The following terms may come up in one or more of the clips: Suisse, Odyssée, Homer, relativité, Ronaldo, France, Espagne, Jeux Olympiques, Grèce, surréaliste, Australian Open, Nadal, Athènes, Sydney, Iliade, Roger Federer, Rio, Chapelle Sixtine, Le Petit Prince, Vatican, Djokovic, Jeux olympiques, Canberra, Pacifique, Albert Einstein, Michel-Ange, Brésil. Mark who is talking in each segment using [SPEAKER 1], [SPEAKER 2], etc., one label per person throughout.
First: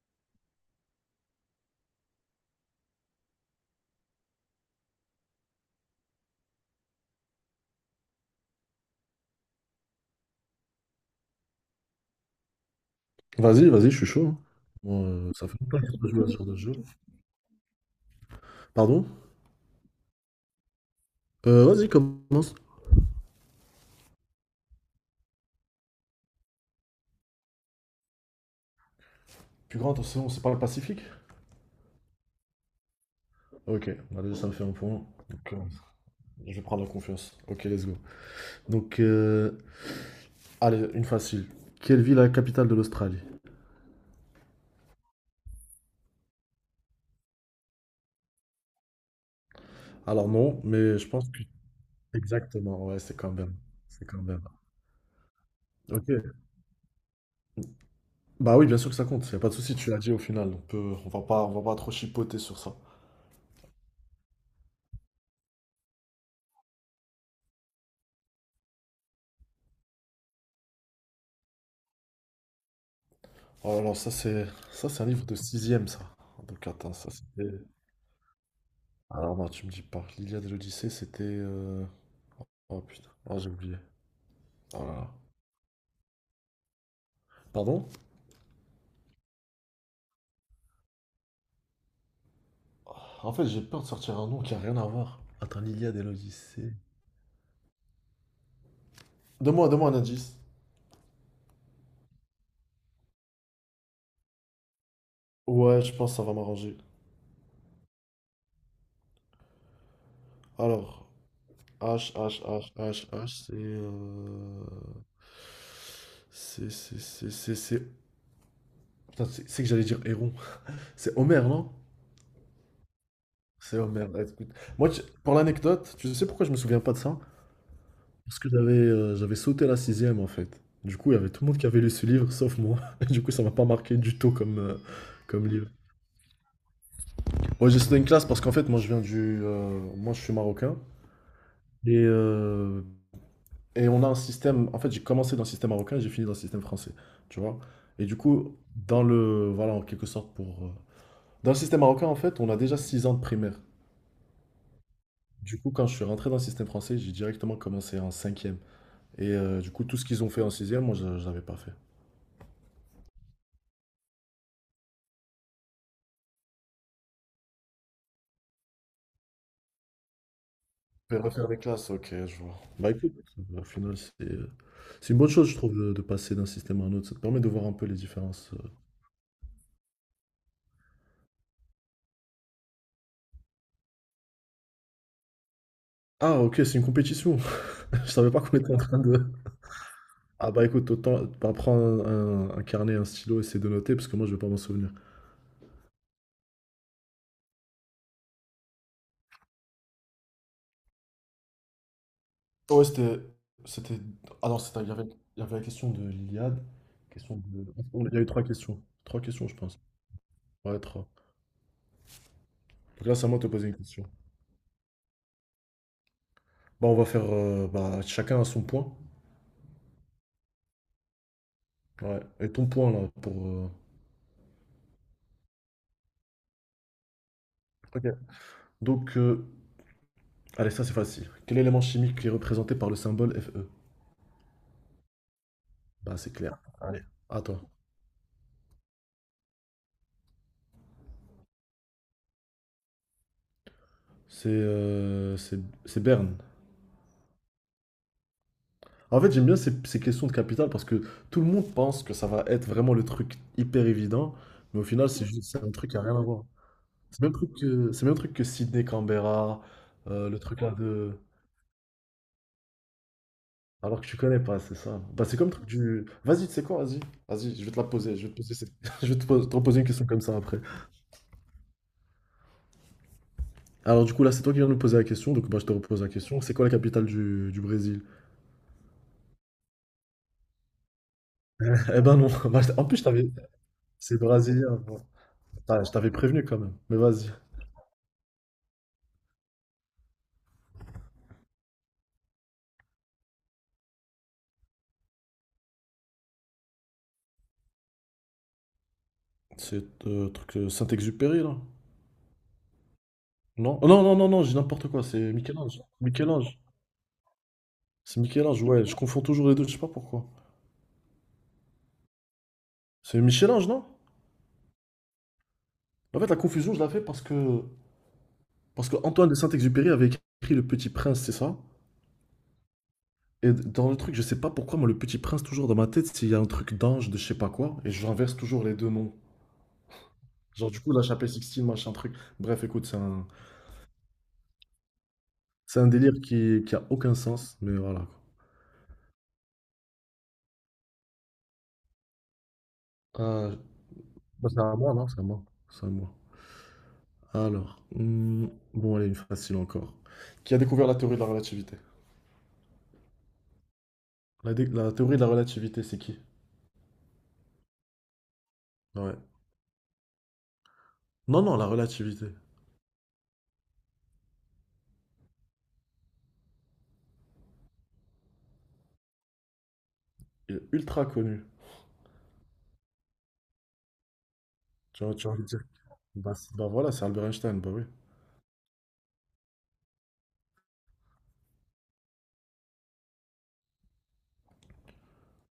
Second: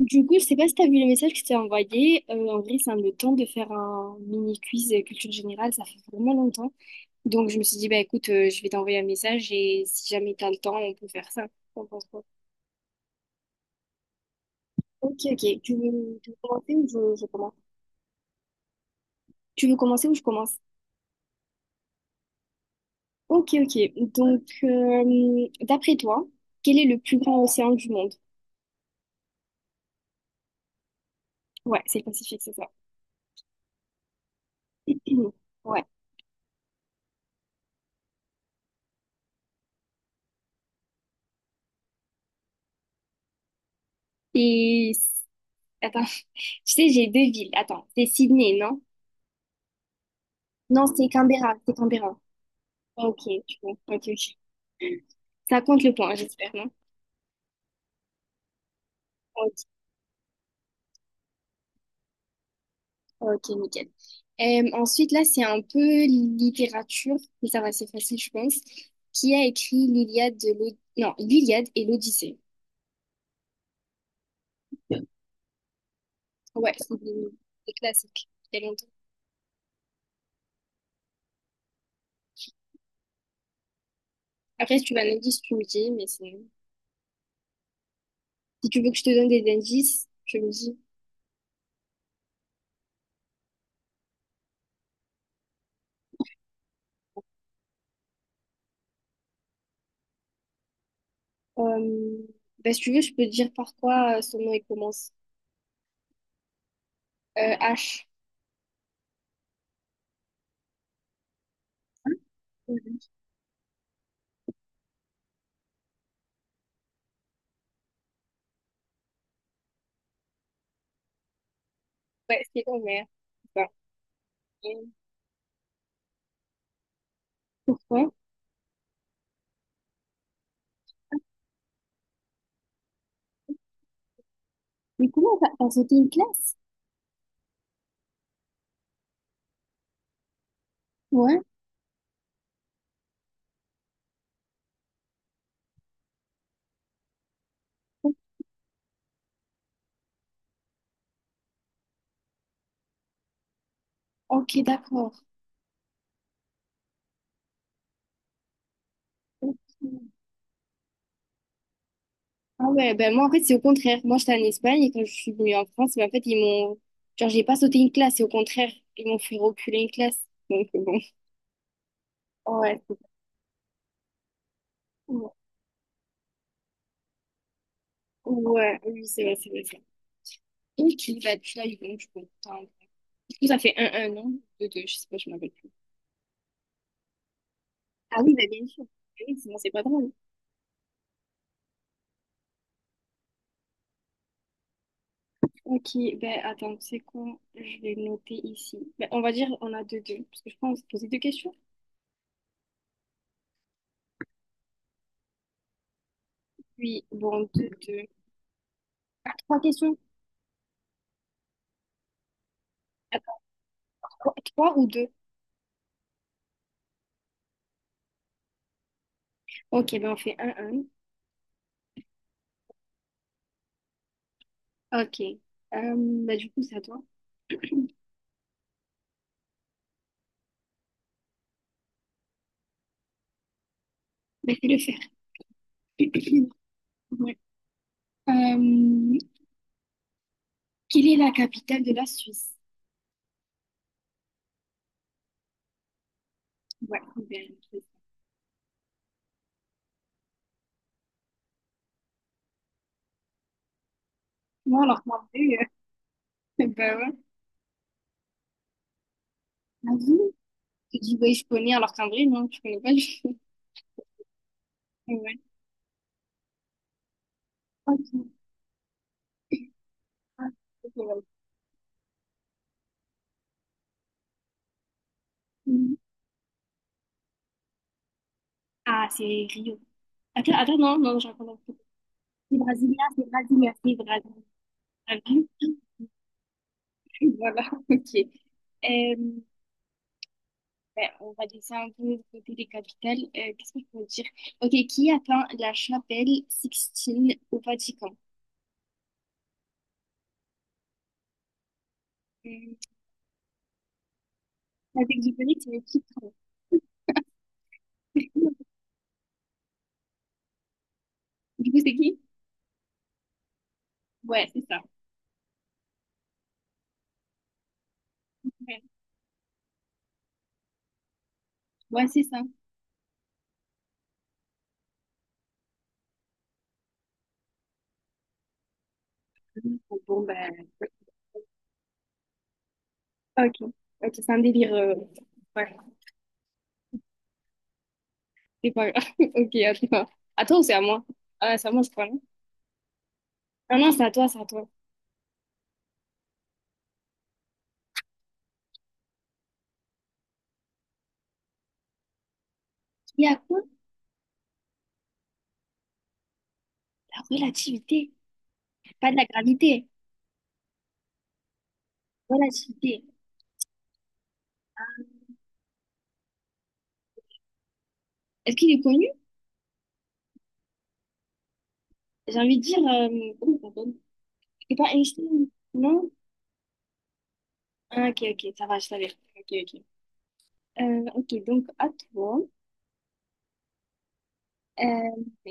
[SPEAKER 1] Du coup, je sais pas si t'as vu le message que je t'ai envoyé. En vrai, ça me tente de faire un mini quiz culture générale. Ça fait vraiment longtemps. Donc, je me suis dit, bah écoute, je vais t'envoyer un message et si jamais t'as le temps, on peut faire ça. T'en penses quoi?
[SPEAKER 2] Vas-y, vas-y, je suis chaud, hein. Moi,
[SPEAKER 1] Ok,
[SPEAKER 2] ça fait
[SPEAKER 1] ok. Tu
[SPEAKER 2] longtemps que j'ai pas
[SPEAKER 1] veux,
[SPEAKER 2] joué à
[SPEAKER 1] tu veux
[SPEAKER 2] ce genre de jeu.
[SPEAKER 1] commencer ou je commence?
[SPEAKER 2] Pardon?
[SPEAKER 1] Tu veux commencer ou je commence?
[SPEAKER 2] Vas-y, commence.
[SPEAKER 1] Ok, ok. Donc, d'après toi, quel est le plus grand océan du monde?
[SPEAKER 2] Plus grand océan, c'est pas le Pacifique?
[SPEAKER 1] Ouais, c'est le Pacifique, c'est ça.
[SPEAKER 2] Ok, bah déjà ça me fait un point. Donc,
[SPEAKER 1] Ouais.
[SPEAKER 2] je vais prendre la confiance. Ok, let's go. Donc, allez, une facile. Quelle ville est la capitale de l'Australie?
[SPEAKER 1] Et attends, tu sais, j'ai deux villes. Attends, c'est Sydney, non?
[SPEAKER 2] Alors non,
[SPEAKER 1] Non,
[SPEAKER 2] mais
[SPEAKER 1] c'est
[SPEAKER 2] je pense que...
[SPEAKER 1] Canberra. C'est Canberra.
[SPEAKER 2] Exactement, ouais, c'est
[SPEAKER 1] Ok,
[SPEAKER 2] quand même.
[SPEAKER 1] tu vois.
[SPEAKER 2] C'est
[SPEAKER 1] Ok,
[SPEAKER 2] quand
[SPEAKER 1] ok.
[SPEAKER 2] même.
[SPEAKER 1] Ça compte le point,
[SPEAKER 2] Ok.
[SPEAKER 1] j'espère, non?
[SPEAKER 2] Bah oui, bien sûr que ça compte. Y a pas de
[SPEAKER 1] Ok,
[SPEAKER 2] souci, tu l'as dit au final. On va pas trop chipoter sur ça.
[SPEAKER 1] ok, nickel. Ensuite, là, c'est un peu littérature, mais ça va, c'est facile, je pense. Qui a écrit non, l'Iliade et l'Odyssée?
[SPEAKER 2] Oh là là, ça c'est un livre de sixième, ça. Donc
[SPEAKER 1] Ouais,
[SPEAKER 2] attends,
[SPEAKER 1] c'est
[SPEAKER 2] ça
[SPEAKER 1] des,
[SPEAKER 2] c'est.
[SPEAKER 1] des classiques. Il y a longtemps.
[SPEAKER 2] Alors non, tu me dis pas. L'Iliade et l'Odyssée, c'était... Oh putain, oh, j'ai oublié.
[SPEAKER 1] Après,
[SPEAKER 2] Oh
[SPEAKER 1] si tu
[SPEAKER 2] là
[SPEAKER 1] veux
[SPEAKER 2] là.
[SPEAKER 1] un indice, tu me dis, mais c'est...
[SPEAKER 2] Pardon?
[SPEAKER 1] Si tu veux que je te donne des indices, tu me dis.
[SPEAKER 2] Oh, en fait, j'ai peur de sortir un nom qui a rien à voir. Attends, l'Iliade et l'Odyssée. Donne-moi, donne-moi un indice.
[SPEAKER 1] Euh, bah, si tu veux, je peux te dire par quoi son nom il commence.
[SPEAKER 2] Ouais, je pense que ça va m'arranger.
[SPEAKER 1] H.
[SPEAKER 2] Alors, H, H, H,
[SPEAKER 1] Mhm.
[SPEAKER 2] H, H, c'est... c'est... Putain, c'est que j'allais dire Héron. C'est Homer, non?
[SPEAKER 1] Ouais, c'est Homer. Bah,
[SPEAKER 2] C'est Homer. Ouais, écoute,
[SPEAKER 1] euh,
[SPEAKER 2] moi, pour l'anecdote, tu sais pourquoi je me souviens pas de ça?
[SPEAKER 1] pourquoi?
[SPEAKER 2] Parce que j'avais sauté la sixième en fait. Du coup, il y avait tout le monde qui avait lu ce livre, sauf moi. Et du coup, ça m'a pas marqué du tout comme, euh,
[SPEAKER 1] Mais comment
[SPEAKER 2] comme
[SPEAKER 1] t'as
[SPEAKER 2] livre.
[SPEAKER 1] sauté une classe?
[SPEAKER 2] Ouais, j'ai sauté une classe parce qu'en fait, moi, je viens du... moi, je suis marocain.
[SPEAKER 1] Ouais.
[SPEAKER 2] Et, euh, et on a un système... En fait, j'ai commencé dans le système marocain et j'ai fini dans le système français. Tu vois? Et du coup, dans le... Voilà, en quelque sorte, pour... Dans le système marocain, en fait, on a déjà 6 ans de primaire.
[SPEAKER 1] Ok, d'accord.
[SPEAKER 2] Du coup, quand je suis rentré dans le système français, j'ai directement commencé en cinquième. Et
[SPEAKER 1] Ok.
[SPEAKER 2] du coup, tout ce qu'ils ont fait en sixième, moi, je l'avais pas fait.
[SPEAKER 1] Ah ouais, ben moi en fait c'est au contraire. Moi j'étais en Espagne et quand je suis venue en France, ben, en fait ils m'ont... Genre j'ai pas sauté une classe et au contraire ils m'ont fait reculer une classe. Donc bon.
[SPEAKER 2] Je vais refaire des classes, ok, je vois.
[SPEAKER 1] Ouais,
[SPEAKER 2] Bah
[SPEAKER 1] c'est
[SPEAKER 2] écoute, au final, c'est une bonne
[SPEAKER 1] cool.
[SPEAKER 2] chose, je trouve, de passer d'un système à un autre. Ça te permet de voir un peu les différences.
[SPEAKER 1] Ouais, oui c'est vrai, c'est vrai, c'est vrai. Ok, bah tu l'as eu bon, je comprends. Du coup ça fait un, non? Deux, deux, je sais pas, je m'appelle plus.
[SPEAKER 2] Ah, ok, c'est une compétition. Je
[SPEAKER 1] Ah
[SPEAKER 2] savais
[SPEAKER 1] oui,
[SPEAKER 2] pas
[SPEAKER 1] bah
[SPEAKER 2] qu'on
[SPEAKER 1] bien
[SPEAKER 2] était en
[SPEAKER 1] sûr.
[SPEAKER 2] train
[SPEAKER 1] Ah
[SPEAKER 2] de.
[SPEAKER 1] oui, sinon c'est pas drôle.
[SPEAKER 2] Ah, bah écoute, autant bah, prends un carnet, un stylo, essayer de noter, parce que moi, je vais pas m'en souvenir.
[SPEAKER 1] Ok, ben attends, c'est quoi? Je vais noter ici. Ben, on va dire on a deux, deux, parce que je pense poser deux questions.
[SPEAKER 2] Ouais, c'était. C'était. Ah non, il y avait la question de l'Iliade.
[SPEAKER 1] Oui,
[SPEAKER 2] Question
[SPEAKER 1] bon,
[SPEAKER 2] de...
[SPEAKER 1] deux, deux.
[SPEAKER 2] Il y a eu trois questions. Trois
[SPEAKER 1] Ah,
[SPEAKER 2] questions, je
[SPEAKER 1] trois
[SPEAKER 2] pense.
[SPEAKER 1] questions?
[SPEAKER 2] Ouais, trois. Donc là, c'est à moi
[SPEAKER 1] Attends,
[SPEAKER 2] de te poser une question.
[SPEAKER 1] quoi, trois ou deux?
[SPEAKER 2] Bah, on va faire bah, chacun à son point.
[SPEAKER 1] Ok, ben on fait un,
[SPEAKER 2] Ouais. Et ton point, là, pour.
[SPEAKER 1] un. Ok. Euh, ben du coup, c'est à toi.
[SPEAKER 2] Ok. Donc, allez, ça c'est facile. Quel élément chimique est représenté par le symbole Fe?
[SPEAKER 1] Ben fais-le faire.
[SPEAKER 2] Bah, c'est clair. Allez,
[SPEAKER 1] Ouais.
[SPEAKER 2] à toi.
[SPEAKER 1] Euh, quelle est la capitale de la Suisse?
[SPEAKER 2] C'est euh, c'est c'est Berne.
[SPEAKER 1] Ouais, ok, ben,
[SPEAKER 2] En fait, j'aime bien ces questions de capitale parce que tout le monde pense que ça va être vraiment le truc hyper évident, mais
[SPEAKER 1] moi,
[SPEAKER 2] au
[SPEAKER 1] alors
[SPEAKER 2] final,
[SPEAKER 1] qu'en
[SPEAKER 2] c'est juste c'est
[SPEAKER 1] vrai,
[SPEAKER 2] un truc qui a rien à voir.
[SPEAKER 1] ben ouais.
[SPEAKER 2] C'est le même truc que, c'est le même truc que Sydney Canberra,
[SPEAKER 1] Ah oui?
[SPEAKER 2] le truc là
[SPEAKER 1] Tu
[SPEAKER 2] de.
[SPEAKER 1] dis, ouais, je connais, alors qu'en vrai, non, je connais pas du tout.
[SPEAKER 2] Alors que tu connais pas, c'est ça. Bah, c'est
[SPEAKER 1] Ouais.
[SPEAKER 2] comme le truc du. Vas-y, tu sais quoi, vas-y. Vas-y, je vais te la poser.
[SPEAKER 1] Ok.
[SPEAKER 2] Je vais te poser cette- je vais te pos- te reposer une question comme ça
[SPEAKER 1] Ah,
[SPEAKER 2] après.
[SPEAKER 1] ok, ouais.
[SPEAKER 2] Alors du coup là c'est toi qui viens de me poser la question, donc bah, je te
[SPEAKER 1] Hmm.
[SPEAKER 2] repose la question. C'est quoi la capitale du Brésil?
[SPEAKER 1] Ah, c'est Rio. Attends, attends, non, non, j'en connais pas.
[SPEAKER 2] Eh ben non,
[SPEAKER 1] C'est
[SPEAKER 2] bah, en plus
[SPEAKER 1] brésilien,
[SPEAKER 2] je
[SPEAKER 1] c'est
[SPEAKER 2] t'avais...
[SPEAKER 1] brésilien, c'est
[SPEAKER 2] C'est
[SPEAKER 1] brésilien.
[SPEAKER 2] brésilien. Bon.
[SPEAKER 1] Ah oui?
[SPEAKER 2] Putain, je t'avais prévenu quand même, mais vas-y.
[SPEAKER 1] Voilà, ok. Euh, ben, on va laisser un peu de côté les capitales. Qu'est-ce qu'on peut dire? Ok, qui a peint la chapelle Sixtine au Vatican?
[SPEAKER 2] C'est truc Saint-Exupéry là?
[SPEAKER 1] Hum,
[SPEAKER 2] Non? Oh, non, non, non, non, j'ai n'importe
[SPEAKER 1] La
[SPEAKER 2] quoi, c'est
[SPEAKER 1] Vatican, c'est le
[SPEAKER 2] Michel-Ange.
[SPEAKER 1] titre.
[SPEAKER 2] Michel-Ange. C'est Michel-Ange, ouais, je confonds toujours les deux, je sais pas pourquoi.
[SPEAKER 1] Du coup, c'est qui?
[SPEAKER 2] C'est Michel-Ange, non?
[SPEAKER 1] Ouais, c'est ça.
[SPEAKER 2] En fait la confusion je la fais parce que...
[SPEAKER 1] Ouais,
[SPEAKER 2] Parce que Antoine de Saint-Exupéry avait écrit Le Petit Prince, c'est ça?
[SPEAKER 1] ouais, c'est ça.
[SPEAKER 2] Et dans le truc, je sais pas pourquoi, moi, Le Petit Prince, toujours dans ma tête, s'il y a un truc d'ange, de je sais pas quoi, et j'inverse toujours les deux noms.
[SPEAKER 1] Mhm. Bon, ben,
[SPEAKER 2] Genre, du coup, la chapelle Sixtine, machin truc. Bref, écoute, c'est un,
[SPEAKER 1] ok. Ok, c'est un délire. Ouais,
[SPEAKER 2] c'est un délire qui a aucun sens, mais voilà.
[SPEAKER 1] c'est pas grave. Ok, à toi. À toi ou c'est à moi? Ah, c'est à moi, je crois, non?
[SPEAKER 2] Quoi. Euh,
[SPEAKER 1] Ah non, c'est à toi, c'est à
[SPEAKER 2] Bah, c'est
[SPEAKER 1] toi.
[SPEAKER 2] à moi, non? C'est à moi. C'est à moi. Alors, bon, allez, une facile encore. Qui a découvert la théorie de la relativité?
[SPEAKER 1] Il y a quoi?
[SPEAKER 2] La théorie de la relativité, c'est qui?
[SPEAKER 1] La relativité. Pas
[SPEAKER 2] Ouais.
[SPEAKER 1] de la gravité.
[SPEAKER 2] Non, non, la relativité.
[SPEAKER 1] Relativité. Est-ce qu'il est connu?
[SPEAKER 2] Il est ultra connu.
[SPEAKER 1] J'ai envie de dire. Comment il s'appelle? C'est pas
[SPEAKER 2] Tu vois, tu as envie
[SPEAKER 1] Einstein,
[SPEAKER 2] de dire.
[SPEAKER 1] non?
[SPEAKER 2] Bah, voilà, c'est Albert Einstein, bah oui.
[SPEAKER 1] Ah, ok, ok, ça va, je savais. Ok, ok. Ok, donc à toi. Euh,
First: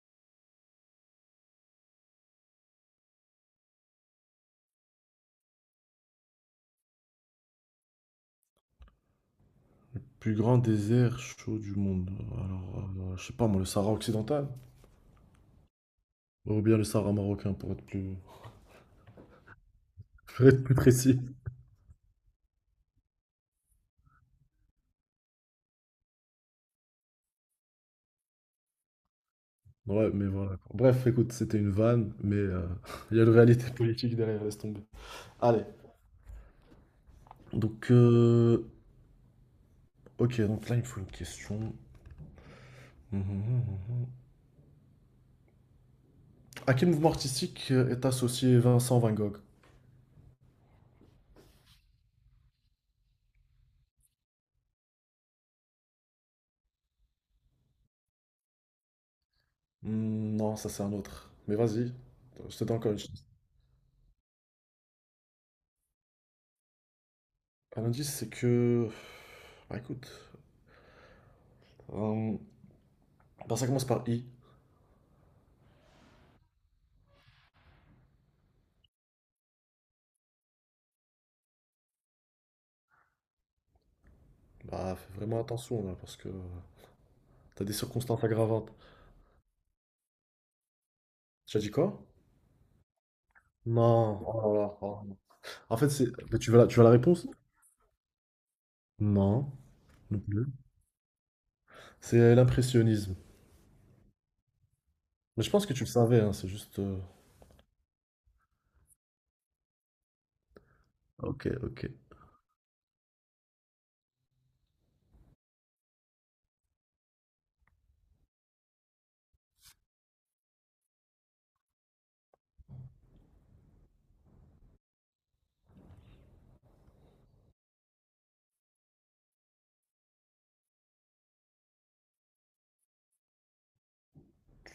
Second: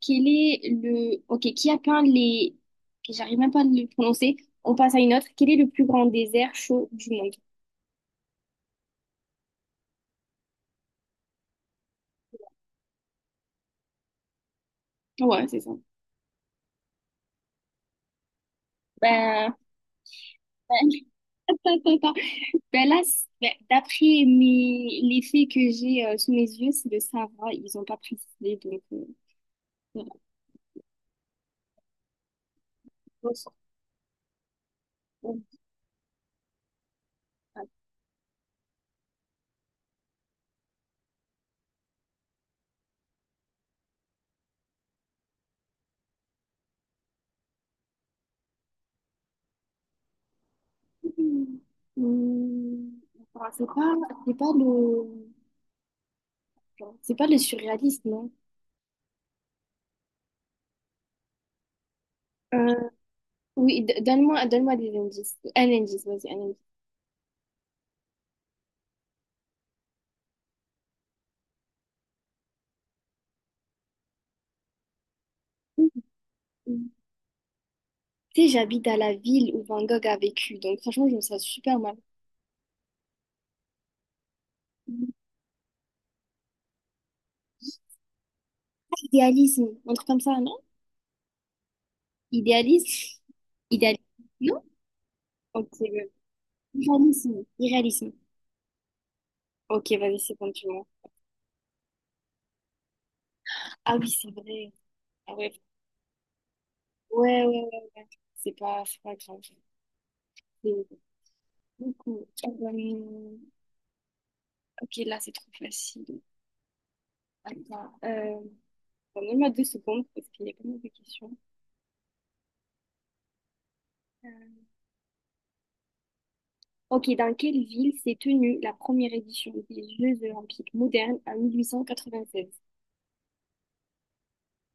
[SPEAKER 1] quel est le... Ok, qui a peint les... ok, j'arrive même pas à le prononcer. On passe à une autre. Quel est le plus grand désert chaud du monde?
[SPEAKER 2] Plus grand désert chaud du monde. Alors, je sais pas, moi, le Sahara occidental.
[SPEAKER 1] Ouais, c'est ça.
[SPEAKER 2] Ou bien le Sahara marocain, pour être plus,
[SPEAKER 1] Ben,
[SPEAKER 2] pour être plus
[SPEAKER 1] ben,
[SPEAKER 2] précis.
[SPEAKER 1] attends, attends. Ben là, c'est- ben, d'après mes... les faits que j'ai sous mes yeux, c'est le Sahara. Ils ont pas précisé, donc... voilà.
[SPEAKER 2] Ouais, mais voilà. Quoi. Bref, écoute, c'était une vanne, mais il y a une réalité politique derrière, laisse tomber. Allez. Donc, ok, donc là, il me faut une question. Mhm, mhm, mhm. À quel mouvement artistique est associé Vincent Van Gogh?
[SPEAKER 1] Hum, attends, c'est pas, c'est pas le... C'est pas le surréaliste, non?
[SPEAKER 2] Hmm, non, ça c'est un autre. Mais vas-y, je te
[SPEAKER 1] Euh,
[SPEAKER 2] donne encore une chance.
[SPEAKER 1] oui, donne-moi, donne-moi des indices. Un indice, vas-y, un indice.
[SPEAKER 2] Un indice, c'est que... Bah écoute, euh, bah, ça commence par I.
[SPEAKER 1] Mhm. Tu sais, j'habite à la ville où Van Gogh a vécu, donc franchement, je me sens super mal.
[SPEAKER 2] Bah fais vraiment attention là, parce que t'as des circonstances aggravantes.
[SPEAKER 1] Idéalisme, un truc comme ça, non?
[SPEAKER 2] Tu as dit quoi?
[SPEAKER 1] Idéalisme? Idéalisme,
[SPEAKER 2] Non. Oh là
[SPEAKER 1] non?
[SPEAKER 2] là, oh.
[SPEAKER 1] Ok,
[SPEAKER 2] En fait, c'est...
[SPEAKER 1] ouais.
[SPEAKER 2] mais tu veux la réponse?
[SPEAKER 1] Irréalisme, irréalisme.
[SPEAKER 2] Non,
[SPEAKER 1] Ok,
[SPEAKER 2] non
[SPEAKER 1] vas-y, c'est
[SPEAKER 2] plus.
[SPEAKER 1] bon, tu vois.
[SPEAKER 2] C'est l'impressionnisme.
[SPEAKER 1] Ah oui, c'est vrai. Ah
[SPEAKER 2] Mais je
[SPEAKER 1] ouais,
[SPEAKER 2] pense que tu le savais, hein, c'est juste.
[SPEAKER 1] ouais, ouais, ouais, ouais. C'est pas grave. C'est
[SPEAKER 2] Ok, ok.
[SPEAKER 1] beaucoup. Ok, là, c'est trop facile. Attends. Donne-moi deux secondes parce qu'il y a pas mal de questions. Euh, Ok, dans quelle ville s'est tenue la première édition des Jeux olympiques modernes en 1896?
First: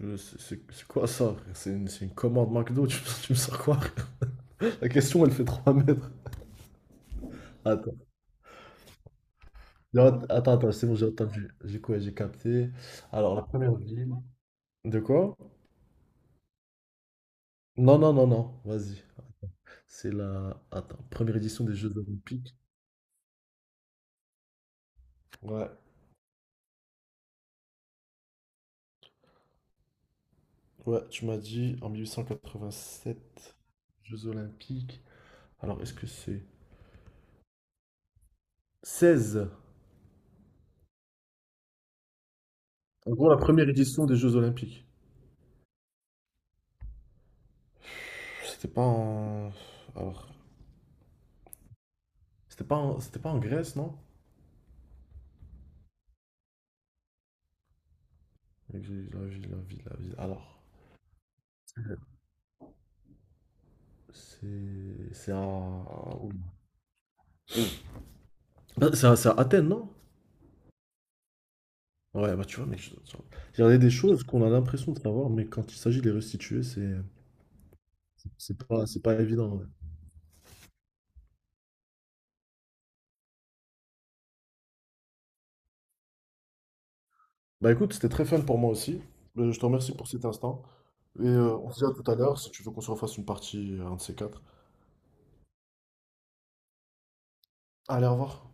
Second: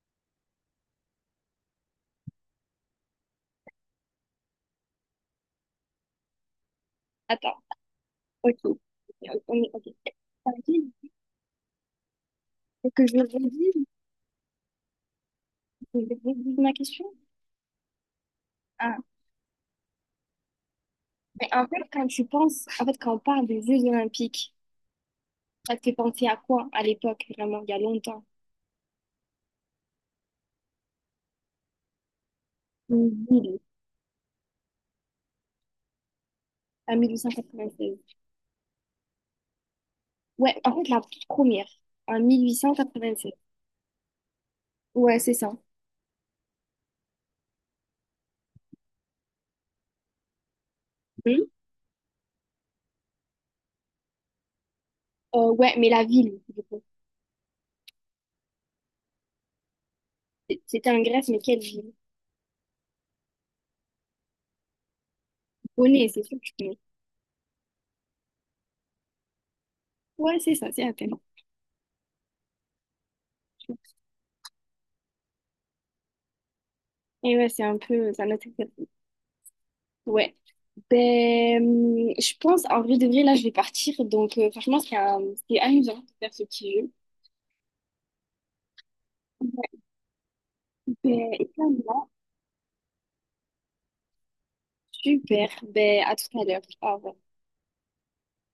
[SPEAKER 2] C'est quoi ça? C'est une commande McDo, me tu me sors quoi? La question, elle fait 3 mètres.
[SPEAKER 1] Attends,
[SPEAKER 2] Attends.
[SPEAKER 1] ok. Ok.
[SPEAKER 2] Non,
[SPEAKER 1] Dans
[SPEAKER 2] attends, attends, c'est
[SPEAKER 1] quelle-
[SPEAKER 2] bon, j'ai entendu. J'ai quoi? J'ai capté.
[SPEAKER 1] Faut
[SPEAKER 2] Alors, la première ville. De quoi?
[SPEAKER 1] que je redise ma question?
[SPEAKER 2] Non, non, non, non,
[SPEAKER 1] Ah,
[SPEAKER 2] vas-y. C'est la. Attends, première édition des Jeux
[SPEAKER 1] quand tu
[SPEAKER 2] Olympiques.
[SPEAKER 1] penses, en fait, quand on parle des Jeux olympiques,
[SPEAKER 2] Ouais,
[SPEAKER 1] ça te fait penser à quoi à l'époque, vraiment, il y a longtemps?
[SPEAKER 2] ouais, tu m'as dit en mille huit cent
[SPEAKER 1] Une
[SPEAKER 2] quatre-vingt-sept.
[SPEAKER 1] ville,
[SPEAKER 2] Jeux Olympiques. Alors, est-ce que c'est
[SPEAKER 1] en 1896.
[SPEAKER 2] seize.
[SPEAKER 1] Ouais, en fait, la toute première, en
[SPEAKER 2] En gros,
[SPEAKER 1] 1896.
[SPEAKER 2] la première édition des Jeux Olympiques.
[SPEAKER 1] Ouais, c'est ça.
[SPEAKER 2] C'était pas en. Alors.
[SPEAKER 1] Hmm.
[SPEAKER 2] C'était pas en Grèce, non?
[SPEAKER 1] Ouais, mais la ville, du coup.
[SPEAKER 2] La ville, la ville, la ville, la ville. Alors.
[SPEAKER 1] C'était en Grèce, mais quelle ville?
[SPEAKER 2] C'est. C'est à.
[SPEAKER 1] Bonnet, c'est
[SPEAKER 2] Où.
[SPEAKER 1] sûr que tu connais.
[SPEAKER 2] Ah, c'est à Athènes, non?
[SPEAKER 1] Ouais, c'est ça, c'est Athènes.
[SPEAKER 2] Ouais, bah tu vois, mais. Je- Il y en a des choses qu'on a l'impression de savoir, mais quand il s'agit de les restituer, c'est.
[SPEAKER 1] Et ouais, c'est un peu, ça notre.
[SPEAKER 2] C'est pas évident, ouais.
[SPEAKER 1] Ouais. Ben, je pense, en vrai de vrai, là, je vais partir. Donc, franchement, c'est amusant de faire ce petit jeu.
[SPEAKER 2] Bah écoute, c'était très fun pour moi aussi. Je te
[SPEAKER 1] Ouais.
[SPEAKER 2] remercie pour cet instant. Et
[SPEAKER 1] Ben, et
[SPEAKER 2] on se dit à
[SPEAKER 1] là,
[SPEAKER 2] tout à l'heure si tu veux qu'on se refasse une partie, un de ces quatre.
[SPEAKER 1] super. Ben, à tout à l'heure. Au revoir.
[SPEAKER 2] Allez, au revoir.